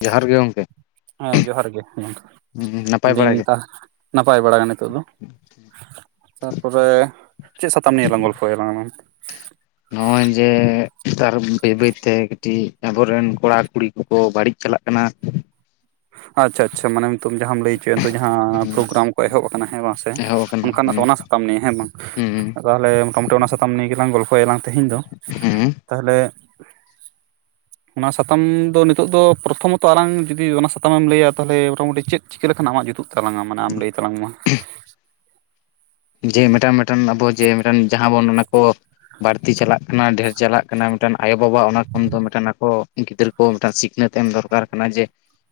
ᱡᱚᱦᱟᱨ ᱜᱮ ᱜᱚᱝᱠᱮ ᱦᱮᱸ ᱡᱚᱦᱟᱨ ᱜᱮ ᱱᱟᱯᱟᱭ ᱵᱟᱲᱟ ᱜᱮ ᱢᱮᱱᱫᱟᱹᱧᱟᱦᱼᱼ ᱱᱟᱯᱟᱭ ᱵᱟᱟᱜ ᱱᱤᱛᱚᱜ ᱫᱚ ᱛᱟᱯᱚᱨᱮ ᱪᱮᱫ ᱥᱟᱛᱟᱢ ᱱᱤᱭᱟᱹᱮ ᱭᱟᱞᱟᱝ ᱜᱚᱞᱯᱷᱚ ᱭᱟᱞᱟᱝ ᱟᱝ? ᱱᱚᱜ ᱚᱭ ᱡᱮ ᱱᱮᱛᱟᱨ ᱵᱟᱹᱭ ᱵᱟᱹᱭᱛᱮ ᱠᱟᱹᱴᱤᱡ ᱟᱵᱚᱨᱮᱱ ᱠᱚᱲᱟ ᱠᱩᱲᱤᱼᱼ ᱠᱚ ᱵᱟᱹᱲᱤᱡ ᱪᱟᱞᱟᱜ ᱠᱟᱱᱟ᱾ ᱟᱪᱪᱷᱟ ᱟᱪᱪᱷᱟ, ᱢᱟᱱᱮᱼᱼ ᱧᱩᱛᱩᱢ ᱡᱟᱦᱟᱸᱟᱢ ᱞᱟᱹᱭ ᱦᱚᱪᱚᱭᱟ ᱱᱤᱛᱚᱜ ᱡᱟᱦᱟᱸ ᱦᱩᱸ ᱯᱨᱳᱜᱨᱟᱢ ᱠᱚ ᱮᱦᱚᱵ ᱟᱠᱟᱱᱟ ᱦᱮᱸ ᱵᱟᱝᱥᱮ ᱮᱦᱚᱵ ᱟᱠᱟᱱᱟ ᱚᱱᱠᱟᱱᱟᱜ ᱦᱩᱸ ᱚᱱᱟᱼᱼ ᱥᱟᱛᱟᱢ ᱱᱤᱭᱮ ᱦᱮᱸ ᱵᱟᱝ ᱦᱩᱸ ᱛᱟᱦᱚᱞᱮ ᱢᱚᱴᱟᱢᱩᱴᱤ ᱚᱱᱟ ᱥᱟᱛᱟᱢ ᱱᱤᱭᱮ ᱜᱮᱞᱟᱝ ᱜᱚᱞᱯᱚ ᱭᱟᱞᱟᱝ ᱛᱮᱦᱮᱧ ᱫᱚ, ᱦᱩᱸ ᱛᱟᱦᱚᱞᱮᱼᱼ ᱚᱱᱟ ᱥᱟᱛᱟᱢ ᱫᱚ ᱱᱤᱛᱚᱜ ᱫᱚ ᱯᱨᱚᱛᱷᱚᱢᱚᱛᱚ ᱟᱞᱟᱟᱝ ᱡᱩᱫᱤ ᱚᱱᱟ ᱥᱟᱼᱼ ᱥᱟᱛᱟᱢᱮᱢ ᱞᱟᱹᱭᱟ ᱛᱟᱦᱚᱞᱮ ᱢᱚᱴᱟᱢᱩᱴᱤ ᱪᱮᱫ ᱪᱤᱠᱟᱹ ᱞᱮᱠᱷᱟᱱ ᱟᱢᱟᱜ ᱡᱩᱛᱩᱜ ᱛᱞᱟᱟ ᱢᱟᱱᱮ ᱟᱢ ᱞᱟᱹᱭ ᱛᱞᱟᱝ ᱢᱟ? ᱡᱮ ᱢᱤᱫᱴᱟᱝ ᱢᱤᱫᱴᱟᱝ ᱟᱵᱚ ᱡᱮᱴ ᱡᱟᱦᱟᱸ ᱵᱚᱱ ᱚᱱᱟ ᱠᱚᱼᱼ ᱵᱟᱹᱲᱛᱤ ᱪᱟᱞᱟᱜ ᱠᱟᱱᱟ ᱰᱷᱮᱨ ᱪᱟᱞᱟᱜ ᱠᱟᱱᱟ ᱢᱤᱫᱴᱮᱱ ᱟᱭᱳᱵᱟᱵᱟ ᱚᱱᱟ ᱠᱷᱚᱱ ᱫᱚ ᱟᱠᱚ ᱜᱤᱫᱽᱟᱹᱨᱟᱹ ᱢᱤᱫᱴᱟᱝ ᱥᱤᱠᱷᱱᱟᱹᱛ ᱮᱢ ᱫᱚᱨᱠᱟᱨ ᱠᱟᱱᱟ ᱡᱮ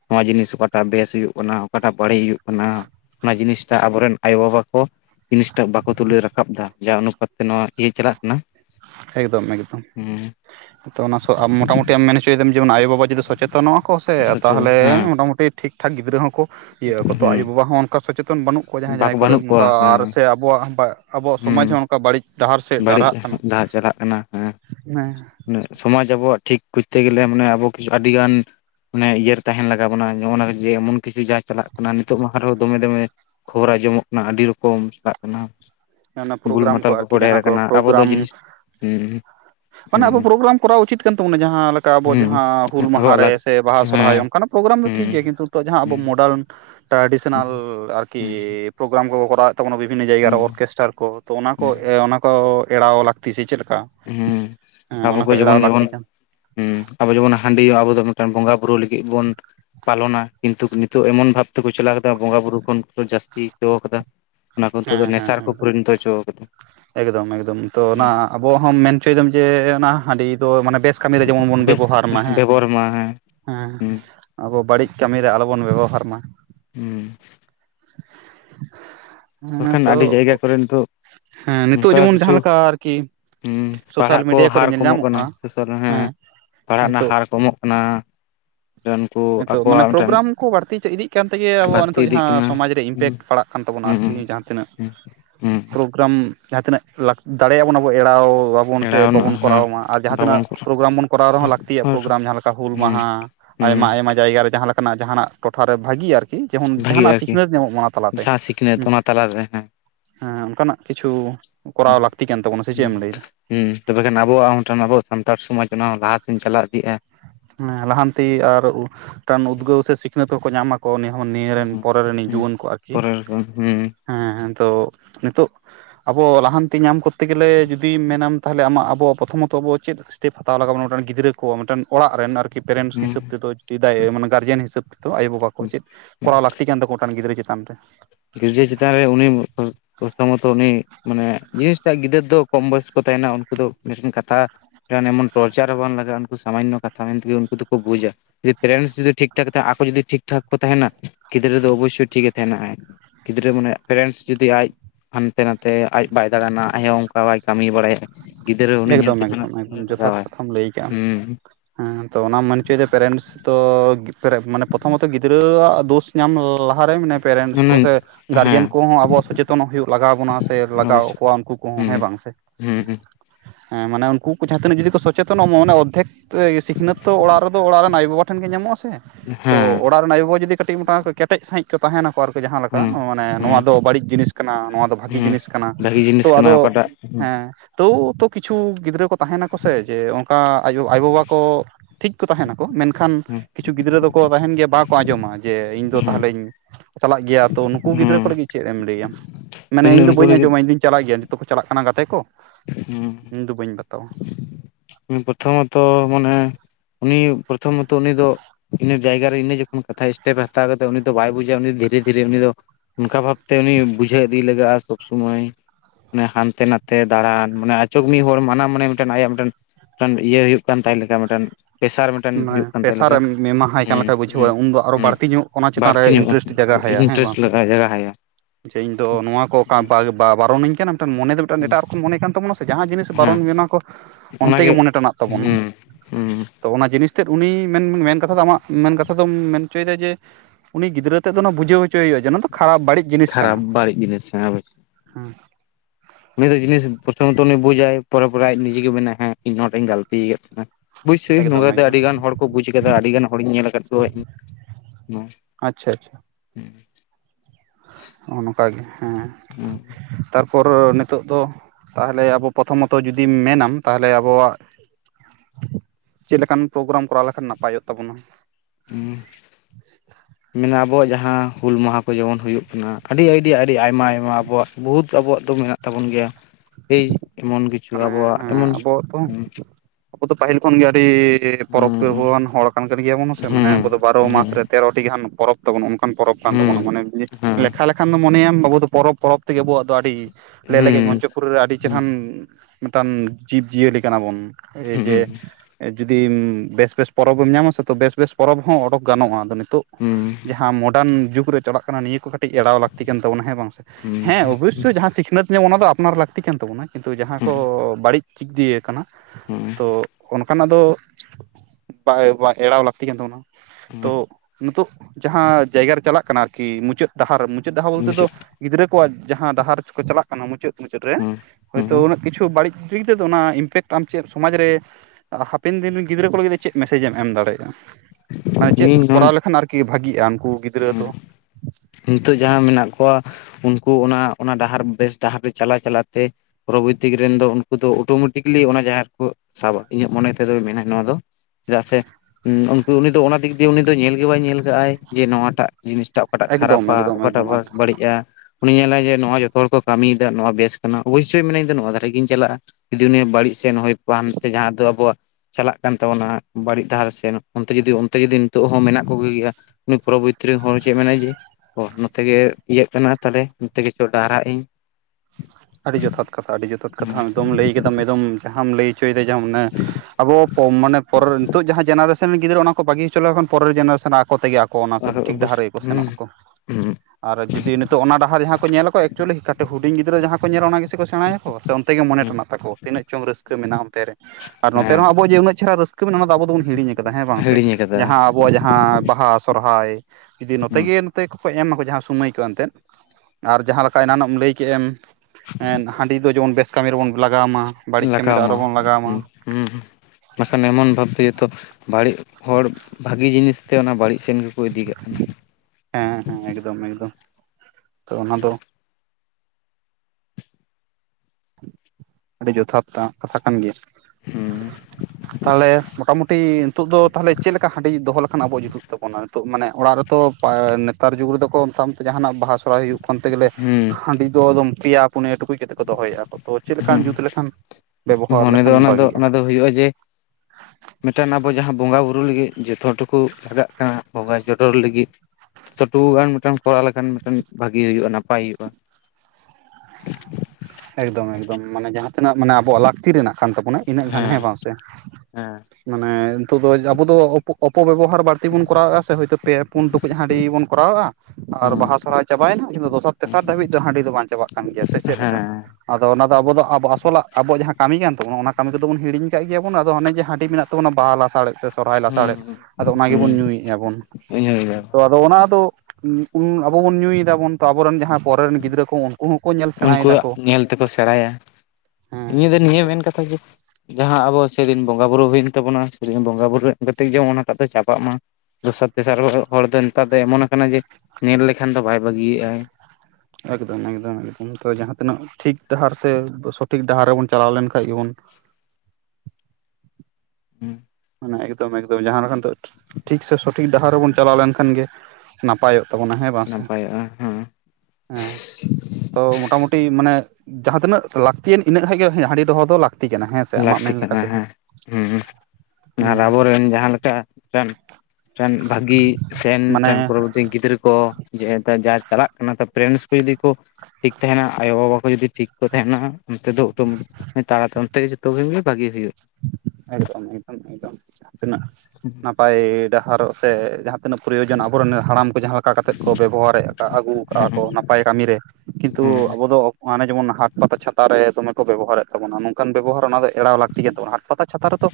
ᱱᱚᱣᱟ ᱡᱤᱱᱤᱥᱼᱼ ᱚᱠᱟᱴᱟᱜ ᱵᱮᱥ ᱦᱩᱭᱩᱜ ᱠᱟᱱᱟ ᱚᱠᱟᱴᱟᱜ ᱵᱟᱹᱲᱤᱡ ᱦᱩᱭᱩᱜ ᱠᱟᱱᱟ ᱚᱱᱟ ᱡᱤᱱᱤᱥᱴᱟ ᱟᱵᱚᱨᱮᱱ ᱟᱭᱳᱵᱟᱵᱟ ᱠᱚᱼᱼ ᱡᱤᱱᱤᱥᱴᱟᱜ ᱵᱟᱠᱚ ᱛᱩᱞᱟᱹᱣ ᱨᱟᱠᱟᱵ ᱮᱫᱟ ᱡᱟ ᱚᱱᱩᱯᱟᱛ ᱛᱮ ᱱᱚᱣᱟ ᱤᱭᱟᱹ ᱪᱟᱞᱟᱜ ᱠᱟᱱᱟ᱾ ᱮᱠᱫᱚᱢ ᱮᱠᱫᱚᱢ ᱦᱮᱸ ᱚᱱᱟ ᱢᱚᱴᱟ ᱢᱩᱴᱤ ᱟᱢ ᱢᱮᱱ ᱦᱚᱪᱚᱭᱟᱢ ᱡᱮᱢᱚᱱ ᱟᱭᱳ ᱵᱟᱵᱟᱼᱼ ᱡᱩᱫᱤ ᱥᱚᱪᱮᱛᱚᱱᱚᱜᱼᱟ ᱠᱚ ᱥᱮ ᱥᱚᱪᱮ ᱛᱟᱦᱚᱞᱮ ᱦᱮᱸ ᱢᱚᱴᱟ ᱢᱩᱴᱤ ᱴᱷᱤᱠ ᱴᱷᱟᱠ ᱜᱤᱫᱽᱨᱟᱹ ᱦᱚᱸᱠᱚᱼᱼ ᱤᱭᱟᱹ ᱠᱚ ᱛᱚ ᱟᱭᱳ ᱦᱩᱸ ᱵᱟᱵᱟ ᱦᱚᱸ ᱚᱱᱠᱟ ᱥᱚᱪᱮᱛᱚᱱ ᱵᱟᱹᱱᱩᱜ ᱠᱚᱣᱟ ᱡᱟᱦᱟᱸᱭ ᱵᱟᱠ ᱡᱟᱦᱟᱸᱭ ᱠᱚᱨᱮ ᱵᱟᱹᱱᱩᱜ ᱱᱚᱝᱠᱟ ᱠᱚᱣᱟ ᱟᱨ ᱦᱮᱸ ᱥᱮ ᱟᱵᱚᱣᱟᱜ ᱟᱵᱚᱣᱟᱜ ᱥᱚᱢᱟᱡᱽ ᱦᱩᱸ ᱦᱚᱸᱼᱼ ᱚᱠᱟ ᱵᱟᱹᱲᱤᱡ ᱰᱟᱦᱟᱨ ᱥᱮᱫ ᱵᱟᱹᱲᱤᱡ ᱰᱟᱨᱦᱟᱜ ᱠᱟᱱᱟ᱾ ᱰᱟᱦᱟᱨ ᱪᱟᱞᱟᱜ ᱠᱟᱱᱟ ᱦᱮᱸ ᱦᱮᱸ ᱢᱟᱱᱮ ᱥᱚᱢᱟᱡ ᱟᱵᱚᱣᱟᱜ ᱴᱷᱤᱠ ᱠᱚᱨᱛᱮ ᱜᱮᱞᱮ ᱢᱟᱱᱮ ᱟᱵᱚ ᱠᱤᱪᱷᱩ ᱟᱹᱰᱤᱜᱟᱱᱼᱼ ᱢᱟᱱᱮ ᱤᱭᱟᱹᱨᱮ ᱛᱟᱦᱮᱱ ᱞᱟᱜᱟᱣ ᱵᱚᱱᱟ ᱱᱚᱜᱼᱚᱱᱟ ᱡᱮ ᱮᱢᱚᱱ ᱠᱤᱪᱷᱩᱼᱼ ᱪᱟᱞᱟᱜ ᱠᱟᱱᱟ ᱱᱤᱛᱚᱜ ᱢᱟ ᱦᱟᱨᱚᱜ ᱫᱚᱢᱮ ᱫᱚᱢᱮ ᱠᱷᱚᱵᱚᱨ ᱟᱸᱡᱚᱢᱚᱜ ᱠᱟᱱᱟ ᱟᱹᱰᱤ ᱨᱚᱠᱚᱢ ᱪᱟᱞᱟᱜ ᱠᱟᱱᱟ᱾ ᱚᱱᱟ ᱵᱩᱞ ᱯᱨᱳᱜᱨᱟᱢ ᱢᱟᱛᱟᱞ ᱠᱚ ᱠᱚᱠᱚ ᱟᱨᱠᱤ ᱦᱮᱨ ᱡᱟᱦᱟᱸ ᱠᱚ ᱟᱠᱟᱱᱟ ᱟᱵᱚ ᱫᱚ ᱯᱨᱳᱜᱨᱟᱢ ᱡᱤᱱᱤᱥ ᱦᱮᱸᱼᱼ ᱢᱟᱱᱮ ᱟᱵᱚ ᱯᱨᱳᱜᱨᱟᱢ ᱠᱚᱨᱟᱣ ᱩᱪᱤᱛ ᱠᱟᱱ ᱛᱟᱵᱚᱱᱟ ᱡᱟᱦᱟᱸ ᱞᱮᱠᱟ ᱟᱵᱚ ᱦᱩᱸ ᱡᱟᱦᱟᱸ ᱦᱩᱞ ᱢᱟᱦᱟ ᱟᱵᱚᱣᱟᱜ ᱨᱮ ᱞᱟᱠ ᱥᱮ ᱵᱟᱦᱟ ᱥᱚᱨᱦᱟᱭ ᱦᱮᱸ ᱚᱱᱠᱟ ᱱᱟᱜ᱾ ᱯᱨᱳᱜᱨᱟᱢ ᱫᱚ ᱦᱩᱸ ᱴᱷᱤᱠ ᱜᱮᱭᱟ ᱠᱤᱱᱛᱩ ᱱᱤᱛᱚᱜ ᱡᱟᱦᱟᱸ ᱟᱵᱚ ᱦᱩᱸ ᱢᱚᱰᱟᱨᱱᱼᱼ ᱴᱨᱟᱰᱤᱥᱚᱱᱟᱞ ᱟᱨᱠᱤ ᱦᱩᱸ ᱯᱨᱳᱜᱨᱟᱢ ᱠᱚᱠᱚ ᱠᱚᱨᱟᱣᱮᱫ ᱛᱟᱵᱚᱱᱟ ᱵᱤᱵᱷᱤᱱᱱᱚ ᱡᱟᱭᱜᱟ ᱨᱮ ᱦᱩᱸ ᱚᱨᱼᱼ ᱢᱟᱥᱴᱟᱨ ᱠᱚ ᱛᱚ ᱚᱱᱟ ᱦᱩᱸ ᱠᱚ ᱚᱱᱟ ᱠᱚ ᱮᱲᱟᱣ ᱞᱟᱹᱠᱛᱤ ᱥᱮ ᱪᱮᱫ ᱞᱮᱠᱟ? ᱦᱮᱸ ᱦᱮᱸ ᱟᱵᱚ ᱚᱱᱟ ᱠᱚ ᱮᱲᱟᱣ ᱡᱮᱢᱚᱱ ᱞᱟᱹᱠᱛᱤ ᱡᱮᱢᱚᱱᱼᱼ ᱠᱟᱱ ᱦᱩᱸ ᱟᱵᱚ ᱡᱮᱢᱚᱱ ᱦᱟᱸᱰᱤ ᱟᱵᱚ ᱫᱚ ᱢᱤᱫᱴᱟᱱ ᱵᱚᱸᱜᱟ ᱵᱩᱨᱩ ᱞᱟᱹᱜᱤᱫ ᱵᱚᱱᱼᱼ ᱯᱟᱞᱚᱱᱟ ᱠᱤᱱᱛᱩ ᱱᱤᱛᱚᱜ ᱮᱢᱚᱱ ᱵᱷᱟᱵ ᱛᱮᱠᱚ ᱪᱟᱞᱟᱣ ᱠᱮᱫᱟ ᱵᱚᱸᱜᱟ ᱵᱩᱨᱩ ᱠᱷᱚᱱ ᱡᱟᱹᱥᱛᱤ ᱦᱚᱪᱚᱣ ᱠᱟᱫᱟ᱾ ᱚᱱᱟ ᱠᱚ ᱱᱤᱛᱚᱜ ᱫᱚ ᱦᱮᱸ ᱦᱮᱸ ᱱᱮᱥᱟ ᱨᱮ ᱠᱚ ᱮᱠᱫᱚᱢ ᱯᱩᱨᱤᱱᱚᱛ ᱦᱚᱪᱚ ᱠᱟᱫᱟ᱾ ᱮᱠᱫᱚᱢ ᱮᱠᱫᱚᱢ ᱛᱚ ᱚᱱᱟ ᱟᱵᱚ ᱦᱚᱸᱚᱢ ᱢᱮᱱ ᱚᱪᱚ ᱭᱮᱫᱟᱢ ᱡᱮ ᱚᱱᱟ ᱦᱟᱹᱰᱤ ᱫᱚ ᱢᱟᱱᱮ ᱵᱮᱥᱼᱼ ᱠᱟᱹᱢᱤ ᱨᱮ ᱡᱮᱢᱚᱱ ᱵᱚᱱ ᱵᱮᱥ ᱵᱮᱵᱚᱦᱟᱨ ᱢᱟ ᱦᱮᱸ ᱵᱮᱵᱚᱦᱟᱨ ᱢᱟ ᱦᱮᱸ ᱦᱮᱸᱼᱼ ᱦᱩᱸ ᱟᱵᱚ ᱵᱟᱹᱲᱤᱡ ᱠᱟᱹᱢᱤ ᱨᱮ ᱟᱞᱚᱵᱚᱱ ᱵᱮᱵᱚᱦᱟᱨ ᱢᱟ᱾ ᱦᱮᱸ ᱦᱮᱸ ᱵᱟᱠᱷᱟᱱ ᱛᱚ ᱟᱹᱰᱤ ᱡᱟᱭᱜᱟ ᱠᱚᱨᱮ ᱱᱤᱛᱚᱜ ᱦᱮᱸ ᱱᱤᱛᱚᱜ ᱚᱱᱠᱟ ᱡᱮᱢᱚᱱ ᱡᱟᱦᱟᱸ ᱠᱤᱪᱷᱩ᱾ ᱞᱮᱠᱟ ᱟᱨᱠᱤ ᱦᱮᱸ ᱥᱳᱥᱟᱞ ᱯᱟᱲᱦᱟᱜ ᱠᱚ ᱢᱤᱰᱤᱭᱟ ᱠᱚᱨᱮ ᱦᱟᱨ ᱧᱮᱞ ᱠᱚᱢᱚᱜ ᱠᱟᱱᱟ ᱧᱟᱢᱚᱜᱼᱟ ᱟᱥᱚᱞᱮ ᱦᱮᱸ ᱯᱟᱲᱦᱟᱜ ᱨᱮᱱᱟᱜ ᱱᱤᱛᱚᱜ ᱦᱟᱨ ᱠᱚᱢᱚᱜᱼᱼ ᱚᱱᱟ ᱨᱮᱱᱼᱼ ᱱᱤᱛᱚᱜ ᱢᱟᱱᱮ ᱯᱨᱳᱜᱨᱟᱢ ᱠᱚ ᱵᱟᱹᱲᱛᱤ ᱪᱚ ᱤᱫᱤ ᱠᱟᱱ ᱛᱮᱜᱮ ᱟᱵᱚᱣᱟᱜ ᱵᱟᱹᱲᱛᱤ ᱱᱤᱛᱚᱜ ᱤᱫᱤᱜ ᱡᱟᱦᱟᱸ ᱠᱟᱱᱟ ᱥᱚᱢᱟᱡᱽ ᱨᱮ ᱦᱩᱸ ᱤᱢᱯᱮᱠᱴ ᱯᱟᱲᱟᱜ ᱠᱟᱱ ᱛᱟᱵᱚᱱᱟ ᱦᱩᱸ ᱦᱩᱸ ᱟᱨᱠᱤ ᱡᱟᱦᱟᱸᱼᱼ ᱛᱤᱱᱟᱹᱜ ᱦᱩᱸ ᱦᱩᱸ ᱯᱨᱳᱜᱨᱟᱢ ᱡᱟᱦᱟᱸ ᱛᱤᱱᱟᱹᱜ ᱫᱟᱲᱮᱭᱟᱜ ᱟᱵᱚᱱ ᱟᱵᱚ ᱮᱲᱟᱣᱼᱼ ᱵᱚᱱ ᱥᱮ ᱮᱲᱟᱣ ᱨᱮᱱᱟᱜ ᱵᱟᱵᱚᱱ ᱦᱮᱸ ᱠᱚᱨᱟᱣ ᱢᱟ ᱾ ᱟᱨ ᱡᱟᱦᱟᱸ ᱛᱤᱱᱟᱹᱜ ᱵᱟᱵᱚᱱ ᱯᱨᱳᱜᱨᱟᱢ ᱵᱚᱱ ᱠᱚᱨᱟᱣ ᱨᱮᱦᱚᱸ ᱞᱟᱹᱠᱛᱤᱭᱟᱜ ᱦᱩᱸ ᱯᱨᱳᱜᱨᱟᱢ ᱡᱟᱦᱟᱸ ᱞᱮᱠᱟ ᱦᱩᱞ ᱦᱩᱸ ᱢᱟᱦᱟ ᱾ ᱟᱭᱢᱟ ᱟᱭᱢᱟ ᱡᱟᱭᱜᱟ ᱨᱮ ᱡᱟᱦᱟᱸ ᱞᱮᱠᱟᱱᱟᱜ ᱡᱟᱸᱦᱟᱱᱟᱜ ᱴᱚᱴᱷᱟᱨᱮ ᱵᱷᱟᱹᱜᱤ ᱟᱨ ᱾ ᱡᱮᱢᱚᱱ ᱵᱷᱟᱜᱤᱜᱼᱟ ᱡᱟᱸᱦᱟᱱᱟᱜ ᱟᱨᱠᱤ ᱥᱤᱠᱷᱱᱟᱹᱛ ᱧᱟᱢᱚᱜ ᱢᱟ ᱚᱱᱟ ᱛᱟᱞᱟᱛᱮ ᱾ ᱡᱟᱦᱟᱸ ᱥᱤᱠᱷᱱᱟᱹᱛ ᱚᱱᱟ ᱛᱟᱞᱟᱨᱮ ᱦᱮᱸ ᱦᱮᱸ ᱚᱱᱠᱟᱱᱟᱜ ᱠᱤᱪᱷᱩ ᱠᱚᱨᱟᱣ ᱞᱟᱹᱠᱛᱤ ᱠᱟᱱ ᱛᱟᱵᱚᱱᱟ, ᱥᱮ ᱪᱮᱫ ᱮᱢ ᱞᱟᱹᱭᱮᱫᱟ? ᱦᱮᱸ ᱛᱚᱵᱮ ᱠᱷᱟᱱ ᱟᱵᱚᱣᱟᱜ ᱦᱚᱸ ᱢᱤᱫᱴᱟᱝ ᱥᱟᱱᱛᱟᱲ ᱥᱚᱢᱟᱡᱽ ᱞᱟᱦᱟ ᱥᱮᱱ ᱪᱟᱞᱟᱣ ᱤᱫᱤᱜᱼᱟ ᱾ ᱞᱟᱦᱟᱱᱛᱤ ᱟᱨ ᱴᱟᱱ ᱩᱫᱽᱜᱟᱹᱣ ᱥᱮ ᱥᱤᱠᱷᱱᱟᱹᱛ ᱦᱚᱸ ᱠᱚ ᱧᱟᱢᱟ ᱾ ᱠᱚ ᱩᱱᱤ ᱦᱚᱸ ᱱᱤᱭᱟᱹ ᱨᱮᱱ ᱯᱚᱨᱮ ᱨᱮᱱ ᱦᱩᱸ ᱡᱩᱣᱟᱹᱱ ᱠᱚ ᱟᱨᱠᱤ, ᱯᱚᱨᱮ ᱦᱩᱸ ᱦᱮᱸ ᱛᱚ ᱱᱤᱛᱚᱜᱼᱼ ᱟᱵᱚ ᱞᱟᱦᱟᱱᱛᱤ ᱧᱟᱢ ᱠᱚᱨᱛᱮ ᱜᱮᱞᱮ ᱡᱩᱫᱤ ᱢᱮᱱᱟᱢ ᱛᱟᱦᱚᱞᱮ ᱟᱢᱟᱜ ᱟᱵᱚ ᱯᱨᱚᱛᱷᱚᱢᱚᱛᱚ ᱟᱵᱚ ᱪᱮᱫᱼᱼ ᱛᱮᱫ ᱦᱟᱛᱟᱣ ᱞᱟᱜᱟ ᱵᱚᱱᱟ ᱢᱤᱫᱴᱮᱱ ᱜᱤᱫᱽᱟᱹ ᱠᱚ ᱢᱤᱫᱴᱮᱱᱼᱼ ᱚᱲᱟᱜ ᱨᱮᱱ ᱟᱨᱠᱤ ᱯᱮᱨᱮᱱᱴᱥ ᱦᱤᱥᱟᱹᱵᱽ ᱦᱩᱸ ᱛᱮᱫᱚ ᱪᱮᱫᱟᱭ, ᱢᱟᱱᱮ ᱜᱟᱨᱡᱮᱱ ᱦᱤᱥᱟᱹᱵᱽ ᱛᱮᱫᱚ ᱟᱭᱳ ᱵᱟᱵᱟᱼᱼ ᱵᱟᱠᱚ ᱪᱮᱫ, ᱠᱚᱨᱟᱣ ᱞᱟᱹᱠᱛᱤ ᱠᱟᱱ ᱛᱟᱠᱚᱣᱟ ᱠᱷᱟᱱ ᱜᱤᱫᱽᱨᱟᱹ ᱪᱮᱛᱟᱱ ᱨᱮᱼᱼ ᱜᱤᱫᱽᱨᱟᱹ ᱪᱮᱛᱟᱱ ᱨᱮ ᱤᱱᱤ [unintelligible] ᱯᱨᱚᱛᱷᱚᱢᱚᱛᱚ ᱩᱱᱤ, ᱢᱟᱱᱮ ᱡᱤᱱᱤᱤᱥ ᱴᱟᱜ ᱜᱤᱫᱟᱹᱨ ᱫᱚ ᱠᱚᱢ ᱵᱚᱭᱚᱥ ᱠᱚ ᱛᱟᱸᱦᱮᱱᱟ ᱩᱱᱠᱩ ᱫᱚ ᱢᱤᱫᱴᱮᱱ ᱠᱟᱛᱷᱟᱼᱼ ᱟᱱ ᱮᱢᱚᱱ ᱯᱨᱚᱪᱟᱨ ᱦᱚᱸ ᱵᱟᱝ ᱞᱟᱜᱟᱜᱼᱟ ᱩᱱᱠᱩ ᱥᱟᱢᱟᱱᱱᱚ ᱠᱟᱛᱷᱟ ᱢᱮᱱᱛᱮ ᱜᱮ ᱩᱱᱠᱩ ᱫᱚᱠᱚ ᱵᱩᱡᱟ ᱾ ᱡᱩᱫᱤ ᱯᱮᱨᱮᱱᱴᱥ ᱡᱩᱫᱤ ᱴᱷᱤᱠ ᱴᱷᱟᱠ, ᱟᱠᱚ ᱡᱩᱫᱤ ᱴᱷᱤᱠ ᱴᱷᱟᱠ ᱠᱚ ᱛᱟᱸᱦᱮᱱᱟ, ᱜᱤᱫᱽᱨᱟᱹ ᱫᱚ ᱚᱵᱚᱥᱥᱳᱭ ᱴᱷᱤᱠᱮ ᱛᱟᱸᱦᱮᱱᱟ ᱟᱭ ᱾ ᱜᱤᱫᱽᱨᱟᱹ ᱢᱟᱱᱮ ᱯᱮᱨᱮᱱᱴᱥ ᱡᱩᱫᱤ ᱟᱡ ᱦᱟᱱᱛᱮ ᱱᱟᱛᱮ ᱟᱡ ᱵᱟᱭ ᱫᱟᱬᱟᱱᱟ ᱟᱡᱦᱚᱸ ᱚᱱᱠᱟ ᱵᱟᱭ ᱠᱟᱹᱢᱤ ᱵᱟᱲᱟᱭᱟᱼᱺ ᱜᱤᱫᱽᱨᱟᱹ ᱩᱱᱤ ᱧᱮᱞᱛᱮ ᱮᱠᱫᱚᱢ ᱡᱟᱦᱟᱱᱟᱜ ᱮᱠᱫᱚᱢ ᱮᱠᱫᱚᱢ ᱥᱤᱠᱷᱱᱟᱹᱛ ᱡᱚᱛᱷᱟᱛ ᱦᱟᱛᱟᱣᱟ ᱠᱟᱛᱷᱟᱢ ᱞᱟᱹᱭ ᱠᱟᱜᱼᱟ ᱦᱮᱸᱼᱼ ᱦᱮᱸ ᱛᱚ ᱚᱱᱟ ᱢᱮᱱ ᱦᱚᱪᱚᱭᱫᱟ ᱯᱮᱨᱮᱱᱴᱥ ᱛᱚ ᱢᱟᱱᱮ ᱯᱨᱚᱛᱷᱚᱢᱚᱛᱚ ᱜᱤᱫᱽᱨᱟᱹᱣᱟᱜ ᱫᱳᱥ ᱾ ᱧᱟᱢ ᱞᱟᱦᱟ ᱨᱮ ᱢᱟᱱᱮ ᱯᱮᱨᱮᱱᱴᱥ ᱠᱚ ᱦᱮᱸ ᱥᱮᱼᱼ ᱜᱟᱨᱡᱮᱱ ᱠᱚᱦᱚᱸ ᱟᱵᱚᱣᱟᱜ ᱥᱚᱪᱮᱛᱚᱱᱚᱜ ᱦᱩᱭᱩᱜ ᱞᱟᱜᱟᱣ ᱵᱚᱱᱟ ᱥᱮ ᱞᱟᱜᱟᱣ ᱚᱵᱚᱥᱥᱳᱭ ᱠᱚᱣᱟ ᱩᱱᱠᱩ ᱠᱚᱦᱚᱸ ᱦᱮᱸ ᱵᱟᱝ ᱥᱮ ᱾ ᱦᱩᱸ ᱦᱩᱸ ᱾ ᱦᱮᱸ ᱢᱟᱱᱮ ᱩᱱᱠᱩ ᱠᱚ ᱡᱟᱦᱟᱸ ᱛᱤᱱᱟᱹᱜ ᱡᱩᱫᱤ ᱠᱚ ᱥᱚᱪᱮᱛᱚᱱᱚᱜᱼᱟ, ᱢᱟᱱᱮ ᱚᱨᱫᱷᱮᱠ ᱮ ᱥᱤᱠᱷᱱᱟᱹᱛ ᱫᱚ ᱚᱲᱟᱜ ᱨᱮᱫᱚ ᱚᱲᱟᱜ ᱨᱮᱱ ᱟᱭᱳᱼᱵᱟᱰᱟᱼᱼ ᱴᱷᱮᱱ ᱜᱮ ᱧᱟᱢᱚᱜ ᱟ ᱥᱮ, ᱛᱚ ᱦᱮᱸ ᱚᱲᱟᱜ ᱨᱤᱱ ᱟᱭᱳ ᱵᱟᱵᱟ ᱡᱩᱫᱤ ᱠᱟᱹᱴᱤᱡ ᱢᱚᱴᱟᱢᱩᱴᱤ ᱠᱮᱴᱮᱡ ᱥᱟᱺᱦᱤᱡ ᱠᱚ ᱛᱟᱸᱦᱮᱱᱟᱠᱚ ᱟᱨᱠᱤ ᱾ ᱡᱟᱦᱟᱸ ᱞᱮᱠᱟ ᱦᱩᱸ ᱢᱟᱱᱮ ᱦᱩᱸ ᱱᱚᱣᱟ ᱫᱚ ᱵᱟᱹᱲᱤᱡ ᱡᱤᱱᱤᱥ ᱠᱟᱱᱟ ᱱᱚᱣᱟ ᱫᱚ ᱵᱷᱟᱹᱜᱤ ᱦᱩᱸ ᱡᱤᱱᱤᱥ ᱠᱟᱱᱟ, ᱵᱷᱟᱜᱤ ᱡᱤᱱᱤᱥ ᱛᱚ ᱠᱟᱱᱟ ᱟᱫᱚᱼᱼ ᱚᱠᱟᱴᱟᱜ ᱦᱩᱸ ᱦᱮᱸ ᱾ ᱛᱟᱹᱣ ᱛᱚ ᱠᱤᱪᱷᱩ ᱜᱤᱫᱽᱨᱟᱹ ᱠᱚ ᱛᱟᱸᱦᱮᱱᱟᱠᱚ ᱥᱮ ᱡᱮ ᱚᱱᱠᱟ ᱟᱡ ᱟᱭᱳᱼᱵᱟᱵᱟ ᱠᱚ ᱴᱷᱤᱠ ᱠᱚ ᱛᱟᱸᱦᱮᱱᱟ ᱾ ᱢᱮᱱᱠᱷᱟᱱ ᱦᱩᱸ ᱠᱤᱪᱷᱩ ᱜᱤᱫᱽᱨᱟᱹ ᱫᱚᱠᱚ ᱛᱟᱸᱦᱮᱱ ᱜᱮᱭᱟ ᱵᱟᱠᱚ ᱟᱸᱡᱚᱢᱟ, ᱡᱮ ᱤᱧ ᱫᱚ ᱦᱩᱸ ᱛᱟᱦᱚᱞᱮᱧᱼᱼ ᱪᱟᱞᱟᱠ ᱜᱮᱭᱟ ᱛᱚ, ᱱᱩᱠᱩ ᱦᱩᱸ ᱜᱤᱫᱽᱨᱟᱹ ᱠᱚ ᱞᱟᱹᱜᱤᱫ ᱪᱮᱫ ᱮᱢ ᱞᱟᱹᱭᱟ, ᱢᱟᱱᱮ ᱤᱧ ᱫᱚ ᱩᱱᱠᱩ ᱵᱟᱹᱧ ᱞᱟᱹᱜᱤᱫ ᱟᱸᱡᱚᱢᱟ ᱤᱧᱫᱩᱧᱼᱼ ᱪᱟᱞᱟᱜ ᱜᱮᱭᱟ, ᱡᱚᱛᱚ ᱠᱚ ᱪᱟᱞᱟᱜ ᱠᱟᱱᱟ ᱜᱟᱛᱮ ᱠᱚᱼᱼ ᱦᱩᱸ [unintelligible] ᱤᱧᱫᱚ ᱵᱟᱹᱧ ᱵᱟᱛᱟᱣᱟ ᱾ ᱯᱨᱚᱛᱷᱚᱢᱚᱛᱚ ᱢᱟᱱᱮ, ᱩᱱᱤ ᱯᱨᱚᱛᱷᱚᱢᱚᱛᱚ ᱩᱱᱤ ᱫᱚᱼᱼ ᱤᱱᱟᱹ ᱡᱟᱭᱜᱟ ᱨᱮ ᱤᱱᱟᱹ ᱡᱚᱠᱷᱚᱱ ᱠᱟᱛᱷᱟ ᱥᱴᱮᱯ ᱦᱟᱛᱟᱣ ᱠᱟᱛᱮᱫ ᱩᱱᱤ ᱫᱚ ᱵᱟᱭ ᱵᱩᱡᱟ ᱩᱱᱤ ᱫᱷᱤᱨᱮ ᱫᱷᱤᱨᱮ ᱩᱱᱤ ᱫᱚᱼᱼ ᱚᱱᱠᱟ ᱵᱷᱟᱵᱽᱛᱮ ᱩᱱᱤ ᱵᱩᱡᱷᱟᱹᱣ ᱤᱫᱤ ᱞᱟᱜᱟᱜᱼᱟ ᱥᱚᱵᱽ ᱥᱩᱚᱢᱚᱭᱼᱼ ᱢᱟᱱᱮ ᱦᱟᱱᱛᱮ ᱱᱟᱛᱮ ᱫᱟᱬᱟᱱ ᱢᱟᱱᱮ ᱟᱪᱚᱠ ᱢᱤᱫ ᱦᱚᱲ ᱢᱟᱱᱟ ᱢᱟᱱᱮᱼᱼ ᱴᱮᱱ ᱟᱭᱟᱜ ᱢᱤᱫᱴᱮᱱ, ᱢᱤᱫᱴᱮᱱ ᱤᱭᱟᱹ ᱦᱩᱭᱩᱜ ᱠᱟᱱ ᱛᱟᱭ ᱞᱮᱠᱟ ᱢᱤᱫᱴᱮᱱᱼᱼ ᱢᱟᱱᱮ ᱯᱮᱥᱟᱨᱮᱢ ᱮᱢᱟᱦᱟᱭ ᱠᱟᱱ ᱦᱩᱸ ᱞᱮᱠᱟ ᱦᱩᱸ ᱵᱩᱡᱷᱟᱹᱣᱣᱟ ᱩᱱᱫᱚ ᱟᱨᱚ ᱦᱩᱸ ᱵᱟᱹᱲᱛᱤ ᱧᱚᱜ ᱚᱱᱟ ᱪᱮᱛᱟᱱ ᱨᱮ ᱵᱟᱹᱲᱛᱤ ᱧᱚᱜ ᱤᱱᱴᱟᱨᱮᱥᱴᱼᱼ ᱡᱟᱭᱜᱟ ᱦᱚᱭᱟ ᱦᱮᱸ ᱤᱱᱴᱟᱨᱮᱥᱴ ᱵᱟᱝ ᱥᱮ, ᱞᱟᱜᱟᱜᱼᱟ ᱡᱟᱜᱟ ᱦᱟᱭᱟ ᱡᱮ ᱤᱧ ᱫᱚ ᱱᱚᱣᱟ ᱠᱚ ᱠᱟ ᱵᱟ ᱵᱟ ᱵᱟᱨᱚᱱᱤᱧ ᱠᱟᱱᱟ ᱴᱮᱱ ᱢᱚᱱᱮ ᱨᱮᱼᱼ ᱦᱮᱸ ᱮᱴᱟᱜ ᱨᱚᱠᱚᱢ ᱢᱚᱱᱮ ᱠᱟᱱ ᱛᱟᱵᱚᱱᱟ ᱥᱮ, ᱡᱟᱦᱟᱸ ᱡᱤᱱᱤᱥ ᱦᱮᱸ ᱵᱟᱨᱚᱱ ᱢᱮᱱᱟ ᱠᱚ, ᱚᱱᱛᱮ ᱜᱮ ᱚᱱᱟᱜᱮ ᱢᱚᱱᱮ ᱴᱟᱱᱟᱜ ᱛᱟᱵᱚᱱᱟ ᱾ ᱦᱩᱸ ᱦᱩᱸ ᱾ ᱛᱚ ᱚᱱᱟ ᱡᱤᱱᱤᱥ ᱛᱮᱫ ᱩᱱᱤ ᱢᱮᱱ ᱢᱮᱱ ᱠᱟᱛᱷᱟ ᱫᱚ ᱟᱢᱟᱜ, ᱢᱮᱱ ᱠᱟᱛᱷᱟ ᱫᱚᱢ ᱢᱮᱱ ᱦᱚᱪᱚᱭᱮᱫᱟ ᱡᱮᱼᱼ ᱩᱱᱤ ᱜᱤᱫᱽᱨᱟᱹ ᱛᱮᱫ ᱫᱚ ᱚᱱᱟ ᱵᱩᱡᱷᱟᱹᱣ ᱦᱚᱪᱚᱭᱮ ᱦᱩᱭᱩᱜᱼᱟ ᱡᱮ, ᱱᱚᱣᱟ ᱫᱚ ᱠᱷᱟᱨᱟᱯ ᱵᱟᱹᱲᱤᱡ ᱡᱤᱱᱤᱥ ᱠᱟᱱᱟ ᱠᱷᱟᱨᱟᱯ ᱵᱟᱹᱲᱤᱡ ᱡᱤᱱᱤᱥ ᱦᱮᱸ ᱚᱵᱚᱥᱥᱳᱭ ᱾ ᱦᱮᱸ ᱾ ᱩᱱᱤ ᱫᱚ ᱡᱤᱱᱤᱥ ᱯᱨᱚᱛᱷᱚᱢᱚᱛᱚ ᱩᱱᱤ ᱵᱩᱡᱟᱭ ᱯᱚᱨᱮ ᱯᱚᱨᱮ ᱟᱡ ᱱᱤᱡᱮ ᱜᱮ ᱢᱮᱱᱟᱭ ᱦᱮᱸ ᱱᱚᱣᱟ ᱠᱚ ᱤᱧ ᱜᱟᱹᱞᱛᱤᱭ ᱠᱮᱫ ᱛᱟᱦᱮᱸ ᱾ ᱵᱩᱡᱽᱥᱩᱡᱽ ᱮᱠᱫᱚᱢ ᱱᱚᱝᱠᱟᱛᱮ ᱮᱠᱫᱚᱢ ᱟᱹᱰᱤ ᱜᱟᱱ ᱦᱚᱲ ᱠᱚ ᱵᱩᱡᱽ ᱟᱠᱟᱫᱟ ᱟᱹᱰᱤ ᱜᱟᱱ ᱦᱚᱲᱤᱧ ᱧᱮᱞ ᱟᱠᱟᱫ ᱠᱚᱣᱟ ᱤᱧ ᱾ ᱟᱪᱪᱷᱟ ᱟᱪᱪᱷᱟ᱾ ᱦᱮᱸᱻ ᱱᱚᱜᱼᱱᱚᱠᱟ ᱜᱮ ᱦᱮᱸ᱾ ᱦᱚᱸ᱾ ᱛᱟᱨᱯᱚᱨ ᱱᱤᱛᱚᱜ ᱫᱚ ᱛᱟᱦᱞᱮ ᱟᱵᱚ ᱯᱨᱚᱛᱷᱚ ᱢᱚᱛᱚ ᱡᱩᱫᱤᱢ ᱢᱮᱱᱟᱢ ᱛᱟᱦᱞᱮ ᱟᱵᱚᱣᱟᱜᱼᱼ ᱪᱮᱜ ᱞᱮᱠᱟᱱ ᱯᱨᱚᱜᱨᱟᱢ ᱠᱚᱨᱟᱣ ᱞᱮᱠᱷᱟᱱ ᱱᱟᱯᱟᱭᱚᱜ ᱛᱟᱵᱚᱱᱟ? ᱩᱸ ᱢᱮᱱᱟ ᱟᱵᱚᱣᱟᱜ ᱡᱟᱦᱟᱸ ᱦᱩᱞ ᱢᱟᱦᱟ ᱠᱚ ᱡᱮᱢᱚᱱ ᱦᱩᱭᱩᱜ ᱠᱟᱱᱟ ᱟᱹᱰᱤ, ᱟᱹᱰᱤᱼᱟᱹᱰᱤ ᱟᱭᱢᱟ ᱟᱭᱢᱟ ᱟᱵᱚᱣᱟᱜ ᱵᱩᱦᱩᱛ ᱟᱵᱚᱣᱟᱜ ᱫᱚ ᱢᱮᱱᱟᱜᱼᱼ ᱛᱟᱵᱚᱱ ᱜᱮᱭᱟ ᱮᱭ ᱮᱢᱚᱱ ᱠᱤᱪᱷᱩ ᱢᱟᱱᱮ ᱟᱵᱚᱣᱟᱜ ᱦᱮᱸ ᱮᱢᱚᱱᱼᱼ ᱟᱵᱚ ᱛᱚ ᱟᱵᱚ ᱫᱚ ᱯᱟᱹᱦᱤᱞ ᱠᱷᱚᱱ ᱜᱮ ᱟᱹᱰᱤ ᱯᱚᱨᱚᱵᱽ ᱦᱩᱸ ᱯᱚᱵᱩᱣᱟᱱ ᱦᱚᱲ ᱠᱟᱱ ᱠᱟᱱ ᱜᱮᱭᱟ ᱵᱚᱱ ᱥᱮ ᱢᱟᱱᱮ ᱦᱩᱸ ᱟᱵᱚ ᱫᱚ ᱵᱟᱨᱚ ᱢᱟᱥ ᱨᱮᱼᱼ ᱛᱮᱨᱚᱴᱤ ᱜᱟᱱ ᱯᱚᱨᱚᱵᱽᱼᱼ ᱛᱟᱵᱚᱱ ᱚᱱᱠᱟᱱ ᱯᱚᱨᱚᱵᱽ ᱠᱟᱱ ᱛᱟᱵᱚᱱᱟ ᱦᱩᱸ ᱢᱟᱱᱮ ᱦᱩᱸ ᱞᱮᱠᱷᱟ ᱞᱮᱠᱷᱟᱱ ᱫᱚ ᱢᱚᱱᱮᱭᱟ ᱟᱵᱚ ᱫᱚ ᱯᱚᱨᱵᱽ ᱯᱚᱨᱚᱵᱽ ᱛᱮᱜᱮ ᱟᱵᱚᱣᱟᱜ ᱫᱚ ᱟᱹᱰᱤᱼᱼ ᱞᱮ ᱞᱮᱜᱮᱡ ᱦᱮᱸ ᱢᱚᱧᱪᱚᱯᱩᱨᱤ ᱨᱮ ᱟᱹᱰᱤ ᱦᱩᱸ ᱪᱮᱨᱦᱟᱱ ᱢᱤᱫᱴᱟᱱ ᱡᱤᱵᱽᱡᱤᱭᱟᱹᱞᱤ ᱠᱟᱱᱟ ᱵᱚᱱ᱾ ᱮ ᱡᱮᱼᱼ ᱦᱩᱸ ᱦᱩᱸ ᱡᱩᱫᱤᱢ ᱵᱮᱥᱼᱵᱮᱥ ᱯᱚᱨᱚᱵᱽᱮᱢ ᱧᱟᱢᱟ ᱥᱮ ᱛᱚ ᱵᱮᱥᱼᱵᱮᱥ ᱯᱚᱨᱚᱵᱽ ᱦᱚᱸ ᱚᱰᱚᱠ ᱜᱟᱱᱚᱜᱼᱟ, ᱟᱫᱚ ᱱᱤᱛᱚᱜᱼᱼ ᱦᱩᱸ ᱡᱟᱦᱟᱸ ᱢᱚᱰᱟᱨᱱ ᱡᱩᱜᱽ ᱨᱮ ᱪᱟᱞᱟᱜ ᱠᱟᱱᱟ ᱱᱤᱭᱟᱹ ᱠᱚ ᱠᱟᱹᱴᱼᱼ ᱴᱤᱡ ᱮᱲᱟᱣ ᱞᱟᱹᱠᱛᱤ ᱠᱟᱱ ᱛᱟᱵᱚᱱᱟ ᱦᱮᱸ ᱵᱟᱝ ᱥᱮ ᱦᱩᱸ ᱦᱮᱸ ᱚᱵᱚᱥᱥᱚ ᱡᱟᱦᱟᱸ ᱥᱤᱠᱷᱱᱟᱹᱛ ᱧᱟᱢᱚᱜ, ᱚᱱᱟ ᱫᱚ ᱟᱱᱟᱨ ᱞᱟᱹᱠᱛᱤ ᱠᱟᱱ ᱛᱟᱵᱚᱱᱟ᱾ ᱠᱤᱱᱛᱩ ᱡᱟᱦᱟᱸ ᱠᱚ ᱦᱩᱸ ᱵᱟᱹᱲᱤᱡ ᱪᱤᱠᱫᱤ ᱟᱠᱟᱱᱟ ᱦᱩᱸ ᱛᱚ ᱚᱱᱼᱼ ᱠᱟᱱᱟᱜ ᱫᱚ ᱵᱟᱭ ᱵᱟ ᱮᱲᱟᱣ ᱞᱟᱹᱠᱛᱤ ᱠᱟᱱ ᱛᱟᱵᱚᱱᱟ ᱦᱩᱸ ᱛᱚᱼᱼ ᱱᱤᱛᱚᱜ ᱡᱟᱦᱟᱸ ᱡᱟᱭᱜᱟ ᱨᱮ ᱪᱟᱞᱟᱜ ᱠᱟᱱᱟ ᱟᱨᱠᱤ ᱢᱩᱪᱟᱹᱫ ᱰᱟᱦᱟᱨ, ᱢᱩᱪᱟᱹᱫ ᱰᱟᱦᱟᱨ ᱵᱚᱞᱛᱮ ᱫᱚᱼᱼ ᱢᱩᱪᱟᱹᱫ ᱜᱤᱫᱽᱨᱟᱹ ᱠᱚᱣᱟᱜ ᱡᱟᱦᱟᱸ ᱰᱟᱦᱟᱨ ᱠᱚ ᱪᱟᱞᱟᱜ ᱠᱟᱱᱟ ᱢᱩᱪᱟᱹᱫᱼᱢᱩᱪᱟᱹᱫ ᱨᱮ ᱦᱩᱸ ᱦᱩᱸ ᱦᱚᱭᱛᱚ ᱩᱱᱟᱹᱜ ᱠᱤᱪᱷᱩ ᱵᱟᱹᱲᱤᱪᱼᱼ [unintelligible] ᱛᱮᱫᱚ ᱚᱱᱟ ᱤᱢᱯᱮᱠᱴ ᱟᱢ ᱪᱮᱜ ᱥᱚᱢᱟᱡᱽ ᱨᱮ ᱦᱟᱯᱮᱱ ᱫᱤᱱᱼᱼ ᱜᱤᱫᱽᱨᱟᱹ ᱠᱚ ᱞᱟᱹᱜᱤᱫ ᱪᱮᱫ ᱢᱮᱥᱮᱡ ᱮᱢ ᱫᱟᱲᱮᱭᱟᱜᱼᱟ, ᱢᱟᱱᱮ ᱪᱮᱫ ᱦᱩᱸ ᱠᱚᱨᱟᱣ ᱞᱮᱠᱷᱟᱱ ᱟᱨᱠᱤ ᱵᱷᱟᱹᱜᱤᱜᱼᱟ? [unintelligible] ᱠᱩ ᱜᱤᱫᱽᱨᱟᱹ ᱦᱩᱸ ᱫᱚᱼᱼ ᱱᱤᱛᱚᱜ ᱡᱟᱦᱟᱸ ᱢᱮᱱᱟᱜ ᱠᱚᱣᱟ ᱩᱱᱠᱩ ᱚᱱᱟ, ᱚᱱᱟ ᱰᱟᱦᱟᱨ ᱵᱮᱥ ᱰᱟᱦᱟᱨ ᱨᱮ ᱪᱟᱞᱟᱣ ᱪᱟᱞᱟᱣ ᱛᱮᱼᱼ ᱯᱚᱨᱚᱵᱤᱛᱤᱠ ᱨᱮᱱ ᱫᱚ ᱩᱱᱠᱩ ᱫᱚ ᱚᱴᱚᱢᱮᱴᱤᱠᱞᱤ ᱚᱱᱟ ᱡᱟᱦᱮᱨ ᱠᱚ ᱥᱟᱵᱟ ᱤᱧᱟᱹᱜ ᱢᱚᱱᱮ ᱛᱮᱫᱚ ᱢᱮᱱᱟ ᱱᱚᱣᱟ ᱫᱚ᱾ ᱪᱮᱫᱟᱜ ᱥᱮ ᱩᱸ ᱩᱱᱤ ᱫᱚ ᱚᱱᱟ ᱫᱤᱠ ᱫᱤᱭᱮ ᱩᱱᱤ ᱫᱚ ᱧᱮᱞ ᱜᱮ ᱵᱟᱭ ᱧᱮᱞ ᱟᱠᱟᱜᱼᱟ᱾ ᱡᱮ ᱱᱚᱣᱟᱴᱟᱜ ᱡᱤᱱᱤᱥᱴᱟᱜ ᱚᱠᱟᱴᱟᱜ ᱮᱠᱫᱚᱢ ᱠᱷᱟᱨᱟᱯᱟ ᱮᱠᱫᱚᱢ ᱚᱠᱟᱴᱟᱜ ᱮᱠᱫᱚᱢ ᱟᱹᱰᱤ ᱵᱟᱥᱼᱵᱟᱹᱲᱤᱡᱼᱟᱼ ᱩᱱᱤ ᱧᱮᱞᱟᱭ ᱡᱮ ᱱᱚᱣᱟ ᱡᱚᱛᱚ ᱦᱚᱲ ᱠᱚ ᱠᱟᱹᱢᱤᱭᱮᱫᱟ ᱱᱚᱣᱟ ᱵᱮᱥ ᱠᱟᱱᱟ ᱚᱵᱚᱥᱥᱚᱭ ᱢᱮᱱᱟ ᱤᱧ ᱱᱚᱣᱟ ᱫᱷᱟᱨᱮ ᱜᱤᱧ ᱪᱟᱞᱟᱜᱼᱟ᱾ ᱡᱩᱫᱤ ᱩᱱᱤᱭᱟ ᱵᱟᱹᱲᱤᱡ ᱥᱮᱱ ᱦᱩᱭ ᱠᱚᱜᱼᱟ, ᱦᱟᱱᱛᱮ ᱡᱟᱦᱟᱸ ᱫᱚ ᱟᱵᱚᱣᱟᱜᱼᱼ ᱪᱟᱞᱟᱜ ᱠᱟᱱ ᱛᱟᱵᱚᱱᱟ ᱵᱟᱹᱲᱤᱡ ᱰᱟᱦᱟᱨ ᱥᱮᱱ, ᱚᱱᱛᱮ ᱡᱩᱫᱤ ᱚᱱᱛᱮ ᱡᱩᱫᱤ ᱱᱤᱛᱚᱜ ᱦᱚᱸ ᱢᱮᱱᱟᱜ ᱠᱚᱜᱮ ᱜᱮᱭᱟ᱾ ᱯᱨᱚᱵᱤᱛᱨᱤ ᱨᱮ ᱦᱚᱲ ᱪᱮᱫ ᱢᱮᱱᱟ ᱡᱮ ᱱᱚᱛᱮ ᱜᱮ ᱤᱭᱟᱹᱜ ᱠᱟᱱᱟ ᱛᱟᱦᱞᱮ ᱱᱚᱛᱮ ᱜᱮ ᱪᱚ ᱦᱚᱨ ᱰᱟᱦᱟᱨᱟᱜᱼᱟᱹᱧ᱾ [inaudible] ᱟᱹᱰᱤ ᱡᱚᱛᱷᱟᱛ ᱠᱟᱛᱷᱟ, ᱟᱹᱰᱤ ᱡᱚᱛᱷᱟᱛ ᱠᱟᱛᱷᱟ ᱮᱫᱚᱢ ᱞᱟᱹᱭ ᱠᱮᱫᱟᱢ ᱮᱠᱫᱚᱢ ᱡᱟᱦᱟᱸᱢ ᱞᱟᱹᱭᱼᱼ [unintelligible] ᱪᱚᱭ ᱡᱮ ᱢᱚᱱᱮ ᱟᱵᱚ ᱢᱟᱱᱮ ᱯᱚᱨ ᱱᱤᱛᱚᱜ ᱡᱟᱦᱟᱸ ᱡᱮᱱᱟᱨᱮᱥᱚᱱ ᱨᱮᱱ ᱜᱤᱫᱽᱨᱟᱹ ᱚᱱᱟᱼᱼ ᱠᱚ ᱵᱟᱹᱜᱤ ᱦᱚᱪᱚ ᱞᱮᱠᱚ ᱠᱷᱟᱱ ᱯᱚᱨᱮᱨ ᱡᱮᱱᱟᱨᱮᱥᱚᱱ ᱟᱠᱚ ᱛᱮᱜᱮ ᱟᱠᱚ ᱚᱱᱟ ᱴᱷᱤᱠ ᱚᱵᱚᱥ ᱰᱟᱦᱟᱨ ᱨᱮᱜᱮ ᱠᱚ ᱦᱩᱸ ᱥᱮᱱᱚᱜ ᱟᱠᱚ᱾ ᱦᱩᱸ ᱟᱨ ᱡᱩᱫᱤ ᱱᱤᱛᱚᱜ ᱚᱱᱟ ᱰᱟᱦᱟᱨ ᱡᱟᱦᱟᱸ ᱠᱚ ᱧᱮᱞ ᱠᱚᱣᱟ ᱮᱠᱪᱩᱭᱮᱞᱤ [unintelligible] ᱦᱩᱰᱤᱧ ᱜᱤᱫᱽᱨᱟᱹ ᱡᱟᱦᱟᱸ ᱠᱚ ᱧᱮᱞᱟ ᱚᱱᱟ ᱜᱮ ᱥᱮ ᱠᱚᱼᱼ ᱥᱮᱬᱟᱭᱟ ᱠᱚ ᱥᱮ ᱚᱱᱛᱮ ᱜᱮ ᱢᱚᱱᱮ ᱦᱩᱸ ᱴᱟᱱᱚᱜ ᱛᱟᱠᱚ ᱛᱤᱱᱟᱹᱜ ᱪᱚᱝ ᱨᱟᱹᱥᱠᱟᱹ ᱢᱮᱱᱟᱜᱼᱟ ᱚᱱᱛᱮ ᱨᱮ᱾ ᱟᱨ ᱱᱚᱛᱮ ᱦᱮᱸ ᱨᱮᱦᱚᱸ ᱟᱵᱚᱣᱟᱜ ᱡᱮ ᱩᱱᱟᱹᱜ ᱪᱮᱦᱨᱟ ᱨᱟᱹᱥᱠᱟᱹ ᱢᱮᱱᱟᱜ ᱚᱱᱟ ᱫᱚ ᱟᱵᱚ ᱫᱚᱵᱚᱱ ᱦᱤᱲᱤᱧ ᱟᱠᱟᱫᱟ ᱦᱮᱸ ᱵᱟᱝ ᱥᱮ ᱦᱤᱲᱤᱧ ᱟᱠᱟᱫᱟ ᱡᱟᱦᱟᱸᱼᱼ ᱟᱵᱚᱣᱟᱜ ᱡᱟᱦᱟᱸ ᱵᱟᱦᱟ, ᱥᱚᱨᱦᱟᱭ ᱡᱩᱫᱤ ᱱᱚᱛᱮ ᱦᱩᱸ ᱜᱮᱼᱼ ᱛᱮ ᱠᱚᱠᱚ ᱮᱢᱟᱠᱚ ᱡᱟᱦᱟᱸ ᱥᱚᱢᱚᱭ ᱠᱚ ᱮᱱᱛᱮᱫ ᱟᱨ ᱡᱟᱦᱟᱸ ᱞᱮᱠᱟ ᱮᱱᱟᱱ ᱮᱢ ᱞᱟᱹᱭ ᱠᱮᱜ ᱮᱢᱼᱼ [unintelligible] ᱦᱟᱺᱰᱤ ᱫᱚ ᱡᱮᱢᱚᱱ ᱵᱮᱥ ᱠᱟᱹᱢᱤ ᱨᱮᱵᱚᱱ ᱞᱟᱜᱟᱣ ᱢᱟ, ᱵᱟᱹᱲᱤᱡ ᱞᱟᱜᱟᱣ ᱠᱟᱹᱢᱤᱨᱮ ᱟᱨᱚ ᱵᱚᱱ ᱞᱟᱜᱟᱣ ᱢᱟ᱾ ᱦᱩᱸ ᱦᱩᱸ᱾ ᱢᱟᱥᱮ ᱢᱮᱢᱚᱱ ᱵᱷᱟᱵ ᱛᱮ ᱡᱚᱛᱚ ᱵᱟᱹᱲᱤᱡ ᱦᱚᱲ ᱵᱷᱟᱜᱤ ᱡᱤᱱᱤᱥ ᱛᱮ ᱚᱱᱟ ᱵᱟᱹᱲᱤᱡ ᱥᱮᱱ ᱜᱮᱼᱼ ᱠᱚ ᱤᱫᱤ ᱠᱟᱜ ᱠᱟᱱᱟ᱾ ᱦᱮᱸ ᱦᱮᱸ, ᱮᱠᱫᱚᱢᱼᱮᱠᱫᱚᱢ ᱛᱚ ᱚᱱᱟ ᱫᱚᱼᱼ ᱟᱹᱰᱤ ᱡᱚᱛᱷᱟᱛ ᱠᱟᱛᱷᱟ ᱠᱟᱱ ᱜᱮᱭᱟ᱾ ᱦᱩᱸ ᱛᱟᱦᱚᱞᱮ ᱢᱚᱴᱟᱢᱩᱴᱤ ᱱᱤᱛᱳᱜ ᱫᱚ ᱛᱟᱦᱞᱮ ᱪᱮᱫᱞᱮᱠᱟ ᱦᱟᱺᱰᱤ ᱫᱚᱦᱚ ᱞᱮᱠᱷᱟᱱ ᱟᱵᱚ ᱡᱩᱛᱩᱜ ᱛᱟᱵᱚᱱᱟ᱾ ᱢᱟᱱᱮ ᱚᱲᱟᱜ ᱨᱮᱛᱚ ᱱᱮᱛᱟᱨ ᱡᱩᱜᱽ ᱨᱮᱫᱚ ᱠᱚ ᱢᱮ ᱛᱮ ᱡᱟᱦᱟᱱᱟᱜ ᱵᱟᱦᱟᱼᱼ ᱟᱭ ᱦᱩᱭᱩᱜ ᱠᱟᱱᱛᱮ ᱜᱮᱞᱮ ᱦᱩᱸ ᱦᱟᱺᱰᱤ ᱫᱚ ᱮᱠᱫᱚᱢ ᱯᱮᱭᱟ ᱯᱩᱱᱭᱟ ᱴᱩᱠᱩᱡ ᱠᱟᱛᱮ ᱠᱚ ᱫᱚᱦᱚᱭᱮᱼᱟ ᱛᱚ᱾ ᱠᱟᱱ ᱦᱩᱸ ᱡᱩᱛ ᱞᱮᱠᱷᱟᱱᱼᱼ ᱢᱚᱱᱮ ᱫᱚ ᱚᱱᱟ ᱫᱚ ᱚᱱᱟ ᱫᱚ ᱦᱩᱭᱩᱜᱼᱟ ᱡᱮ, ᱢᱤᱫᱴᱟᱝ ᱟᱵᱚ ᱡᱟᱦᱟᱸ ᱵᱚᱸᱜᱟ ᱵᱩᱨᱩ ᱞᱟᱹᱜᱤᱫ ᱡᱚᱛᱚᱴᱩᱠᱩ ᱞᱟᱜᱟᱜ ᱠᱟᱱᱟ ᱵᱚᱸᱜᱟ ᱪᱚᱰᱚᱨ ᱞᱟᱹᱜᱤᱫᱼᱼ ᱪᱷᱳᱴᱩ ᱜᱟᱱ ᱢᱤᱫᱴᱮᱱ ᱠᱚᱨᱟᱣ ᱞᱮᱠᱷᱟᱱ ᱢᱤᱫᱴᱮᱱ ᱵᱷᱟᱜᱤ ᱦᱩᱭᱩᱜᱼᱟ ᱱᱟᱯᱟᱭ ᱦᱩᱭᱩᱜᱼᱟ᱾ [unintelligible] ᱮᱠᱫᱚᱢ ᱮᱠᱫᱚᱢ ᱢᱟᱱᱮ ᱡᱟᱦᱟᱸ ᱛᱤᱱᱟᱹᱜ ᱢᱟᱱᱮ ᱟᱵᱚᱣᱟᱜ ᱞᱟᱹᱠᱛᱤ ᱨᱮᱱᱟᱜ ᱠᱟᱱ ᱛᱟᱵᱚᱱᱟᱼᱼ ᱤᱱᱟᱹᱜ ᱜᱷᱟᱱ ᱦᱮᱸ ᱵᱟᱝ ᱥᱮ᱾ ᱦᱮᱸ ᱢᱟᱱᱮ ᱱᱤᱛᱚᱜ ᱫᱚ ᱟᱵᱚ ᱫᱚ ᱚᱯᱚᱵᱮᱵᱚᱦᱟᱨ ᱵᱟᱹᱲᱛᱤ ᱵᱚᱱ ᱠᱚᱨᱟᱣᱮᱫᱼᱟ ᱥᱮ ᱦᱳᱭᱛᱚ ᱯᱮ ᱯᱩᱱ ᱴᱩᱠᱩᱡ ᱦᱟᱺᱰᱤ ᱵᱚᱱ ᱠᱚᱨᱟᱣᱼᱟ, ᱦᱮᱸ ᱟᱨ ᱵᱟᱦᱟ ᱥᱚᱨᱦᱟᱭ ᱪᱟᱵᱟᱭᱮᱱᱟ ᱠᱤᱱᱛᱩ ᱫᱚᱥᱟᱨ ᱛᱮᱥᱟᱨ ᱫᱷᱟᱹᱵᱤᱡ ᱫᱚ ᱦᱟᱺᱰᱤ ᱫᱚ ᱵᱟᱝ ᱪᱟᱵᱟᱜ ᱠᱟᱱ ᱜᱮᱭᱟ ᱥᱮ ᱪᱮᱫ ᱞᱮᱠᱟ᱾ ᱦᱮᱸ ᱟᱫᱚ ᱚᱱᱟ ᱫᱚ ᱟᱵᱚ ᱫᱚ ᱟᱥᱚᱞᱟᱜ ᱟᱵᱚᱣᱟᱜ ᱡᱟᱦᱟᱸ ᱠᱟᱹᱢᱤ ᱠᱟᱱ ᱛᱟᱵᱚᱱᱟ ᱚᱱᱟᱠᱟᱹᱢᱤ ᱫᱚ ᱵᱚᱱ ᱦᱤᱱᱤᱧᱼᱼ ᱪᱤᱠᱟᱜ ᱜᱮᱭᱟ ᱵᱚᱱ ᱟᱫᱚ ᱦᱚᱱᱮ ᱡᱮ ᱦᱟᱺᱰᱤ ᱢᱮᱱᱟᱜ ᱛᱟᱵᱚᱱᱟ ᱵᱟᱦᱟ ᱞᱟᱥᱟᱲᱮᱫ ᱥᱮ ᱥᱚᱨᱦᱟᱭ ᱞᱟᱥᱟᱲᱮᱫ ᱦᱩᱸ ᱟᱫᱚ ᱚᱱᱟ ᱜᱮᱵᱚᱱ ᱦᱩᱸ ᱧᱩᱭᱮ᱾ ᱧᱩᱭᱟᱵᱚᱱ᱾ ᱤᱭᱟᱹ ᱛᱚ ᱟᱫᱚ ᱚᱱᱟ ᱫᱚ ᱟᱵᱚ ᱵᱚᱱ ᱧᱩᱭ ᱫᱟᱵᱚᱱ ᱟᱵᱚᱨᱮᱱ ᱡᱟᱦᱟᱸᱭ ᱯᱚᱨᱮᱨᱮ ᱨᱮᱱ ᱜᱤᱫᱽᱨᱟᱹ ᱠᱚ ᱩᱱᱠᱩᱼᱼ ᱩᱱᱠᱩᱣᱟᱜ ᱧᱮᱞ ᱛᱮᱠᱚ ᱥᱮᱬᱟᱭᱟ ᱤᱧᱟᱹᱜ ᱦᱮᱸ ᱫᱚ ᱱᱤᱭᱟᱹ ᱢᱮᱱ ᱠᱟᱛᱷᱟ ᱡᱮᱼᱼ ᱡᱟᱦᱟᱸ ᱟᱵᱚ ᱥᱮᱫᱤᱱ ᱵᱚᱸᱜᱟ ᱵᱩᱨᱩ ᱦᱩᱭᱮᱱ ᱛᱟᱵᱚᱱᱟ ᱥᱮᱫᱤᱱ ᱵᱚᱸᱜᱟ ᱵᱩᱨᱩᱛᱮᱫ ᱡᱮᱢᱚᱱ ᱚᱱᱟᱴᱟᱜ ᱫᱚ ᱪᱟᱵᱟᱜ ᱢᱟ, ᱫᱚᱥᱟᱨ ᱛᱮᱥᱟᱨ ᱦᱚᱲ ᱫᱚ ᱱᱮᱛᱟᱨ ᱫᱚ ᱮᱢᱚᱱ ᱟᱠᱟᱱᱟ ᱡᱮ ᱧᱮᱞ ᱞᱮᱠᱷᱟᱱ ᱫᱚ ᱵᱟᱭ ᱵᱟᱹᱜᱤᱭᱮᱫᱼᱟ᱾ ᱮᱠᱫᱚᱢ ᱮᱠᱫᱚᱢ ᱮᱠᱫᱚᱢ ᱛᱚ ᱡᱟᱦᱟᱸ ᱛᱤᱱᱟᱹᱜ ᱴᱷᱤᱠ ᱰᱟᱦᱟᱨ ᱥᱮ ᱥᱚᱴᱷᱤᱠ ᱰᱟᱦᱟᱨ ᱨᱮᱵᱚᱱ ᱪᱟᱞᱟᱣ ᱞᱮᱱᱠᱷᱟᱱ ᱜᱮᱵᱚᱱᱼᱼ ᱦᱩᱸ [inaudible] ᱮᱠᱫᱚᱢ ᱮᱠᱫᱚᱢ ᱡᱟᱦᱟᱸ ᱞᱮᱠᱟ ᱫᱚ ᱴᱷᱤᱠ ᱥᱮ ᱥᱚᱴᱷᱤᱠ ᱰᱟᱦᱟᱨ ᱨᱮᱵᱚᱱ ᱪᱟᱞᱟᱣ ᱞᱮᱱᱠᱷᱟᱱ ᱜᱮᱼᱼ ᱱᱟᱯᱟᱭᱚᱜ ᱛᱟᱵᱚᱱᱟ ᱦᱮᱸᱼᱼ ᱱᱟᱯᱟᱭᱚᱜᱼᱟ ᱦᱮᱸ᱾ ᱦᱩᱸ᱾ ᱛᱚ ᱢᱚᱴᱟᱢᱩᱴᱤ ᱢᱟᱱᱮ ᱡᱟᱦᱟᱸ ᱛᱤᱱᱟᱹᱜ ᱞᱟᱹᱠᱛᱤᱭᱟᱱ ᱤᱱᱟᱹᱜᱟᱜ ᱫᱷᱟᱵᱤᱡ ᱜᱮ ᱦᱟᱺᱰᱤ ᱫᱚᱦᱚ ᱫᱚ ᱞᱟᱹᱠᱼᱼ ᱞᱟᱠᱛᱤᱜ ᱠᱟᱱᱟ ᱦᱮᱸ ᱥᱮ ᱟᱢᱟᱜ ᱢᱮᱱ ᱞᱮᱠᱟᱛᱮᱫᱚ, ᱦᱩᱸ ᱦᱩᱸ ᱾ ᱟᱨ ᱟᱵᱚᱨᱮᱱ ᱡᱟᱦᱟᱸ ᱞᱮᱠᱟ ᱢᱤᱫᱴᱮᱱ ᱢᱤᱫᱴᱮᱱ ᱵᱷᱟᱹᱜᱤ ᱥᱮᱱ ᱢᱟᱱᱮ ᱢᱤᱫᱴᱮᱱ ᱯᱨᱚᱵᱚᱼᱼ ᱜᱤᱫᱽᱨᱟᱹ ᱠᱚ ᱡᱮᱦᱮᱛᱩ ᱡᱟ ᱪᱟᱞᱟᱜ ᱠᱟᱱᱟ ᱯᱨᱮᱱᱥ ᱠᱚ ᱡᱩᱫᱤ ᱠᱚᱼᱼ ᱴᱷᱤᱠ ᱛᱟᱦᱮᱱᱟ ᱟᱭᱳᱼᱵᱟᱵᱟ ᱠᱚ ᱡᱩᱫᱤ ᱴᱷᱤᱠ ᱠᱚ ᱛᱟᱦᱮᱱᱟ ᱚᱱᱛᱮ ᱫᱚ ᱮᱠᱫᱚᱢ ᱛᱟᱲᱟᱛᱚᱱᱼᱼ ᱡᱚᱛᱚ ᱠᱚ ᱜᱮ ᱵᱷᱟᱜᱤ ᱦᱩᱭᱩᱜ᱾ ᱮᱠᱫᱚᱢ ᱮᱠᱫᱚᱢ ᱮᱠᱫᱚᱢ ᱛᱤᱱᱟᱹᱜᱼᱼ ᱦᱩᱸ [inaudible] ᱱᱟᱯᱟᱭ ᱰᱟᱦᱟᱨᱚᱜ ᱥᱮ ᱡᱟᱦᱟᱸᱼᱼ ᱛᱤᱱᱟᱹᱜ ᱯᱨᱚᱭᱳᱡᱚᱱ ᱟᱵᱚᱨᱮᱱ ᱦᱟᱲᱟᱢ ᱠᱚ ᱡᱟᱦᱟᱸ ᱞᱮᱠᱟ ᱠᱟᱛᱮᱫ ᱠᱚ ᱵᱮᱵᱚᱦᱟᱨᱮᱫᱟᱜ ᱟᱹᱜᱩ ᱟᱠᱟᱫᱼᱟ ᱠᱚ ᱱᱟᱯᱟᱭ ᱠᱟᱹᱢᱤ ᱨᱮ, ᱠᱤᱱᱛᱩ ᱦᱩᱸ ᱟᱵᱚᱫᱚ ᱟᱱᱮ ᱡᱮᱢᱚᱱ ᱦᱟᱴ ᱯᱟᱛᱟ ᱪᱷᱟᱛᱟ ᱨᱮ ᱫᱚᱢᱮ ᱠᱚ ᱵᱮᱵᱷᱟᱨᱮᱫ ᱛᱟᱵᱚᱱᱟ ᱱᱚᱝᱠᱟᱱ ᱵᱮᱵᱷᱦᱟᱨ ᱚᱱᱟ ᱫᱚᱼᱼ ᱴᱷᱤ ᱜᱮ ᱛᱟᱵᱚᱱᱟ ᱦᱟᱴ ᱯᱟᱛᱟ ᱪᱷᱟᱛᱟ ᱨᱮᱫᱚ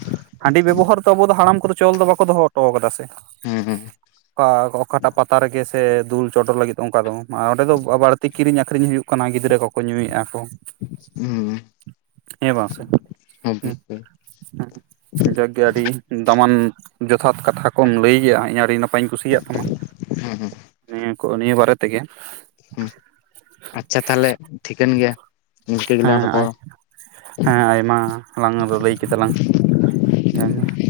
ᱦᱟᱺᱰᱤ ᱵᱮᱵᱚᱦᱟᱨ ᱫᱚ ᱟᱵᱚ ᱫᱚ ᱦᱟᱲᱟᱢ ᱠᱚᱫᱚ ᱪᱚᱞ ᱫᱚ ᱵᱟᱠᱚ ᱫᱚᱦᱚ ᱦᱚᱴᱚ ᱟᱠᱟᱫᱟ ᱥᱮᱼᱼ ᱦᱩᱸ ᱦᱩᱸ ᱟᱨ ᱚᱠᱟᱴᱜ ᱯᱟᱛᱟ ᱨᱮᱜᱮᱼᱼ ᱥᱮ ᱫᱩᱞ ᱪᱚᱰᱚᱨ ᱞᱟᱹᱜᱤᱫ ᱚᱱᱠᱟ ᱫᱚ ᱚᱸᱰᱮ ᱫᱚ ᱵᱟᱹᱲᱛᱤ ᱠᱤᱨᱤᱧ ᱟᱹᱠᱷᱨᱤᱧ ᱦᱩᱭᱩᱜ ᱠᱟᱱᱟ ᱜᱤᱫᱽᱨᱟᱹ ᱠᱚᱠᱚ ᱧᱩᱭᱮᱼᱟ ᱠᱚ᱾ ᱦᱮᱸ [inaudible] ᱡᱟᱠ ᱜᱮ ᱟᱹᱰᱤ ᱫᱟᱢᱟᱱ ᱡᱚᱛᱷᱟᱛ ᱠᱟᱛᱷᱟ ᱠᱚᱢ ᱞᱟᱹᱭ ᱜᱮᱭᱟ ᱤᱧ ᱟᱹᱰᱤ ᱱᱟᱯᱟᱭᱼᱼ ᱠᱟᱛᱷᱟᱧ ᱠᱩᱥᱤᱭᱟᱜ ᱛᱟᱢᱟ ᱦᱩᱸ ᱦᱩᱸ ᱱᱤᱭᱟᱹ ᱠᱚ ᱱᱤᱭᱟᱹ ᱵᱟᱨᱮ ᱛᱮᱜᱮ᱾ ᱟᱪᱷᱟ ᱛᱟᱦᱚᱞᱮ ᱴᱷᱤᱠᱟᱹᱱ ᱜᱮᱭᱟ ᱜᱤᱱᱠᱟᱹ ᱜᱮᱞᱟᱝ ᱦᱮᱸ ᱨᱚᱯᱚᱲᱟ ᱦᱮᱸ ᱟᱭᱢᱟ ᱞᱟᱝ ᱞᱟᱹᱭ ᱠᱮᱫᱟ ᱞᱟᱝ [unintelligible]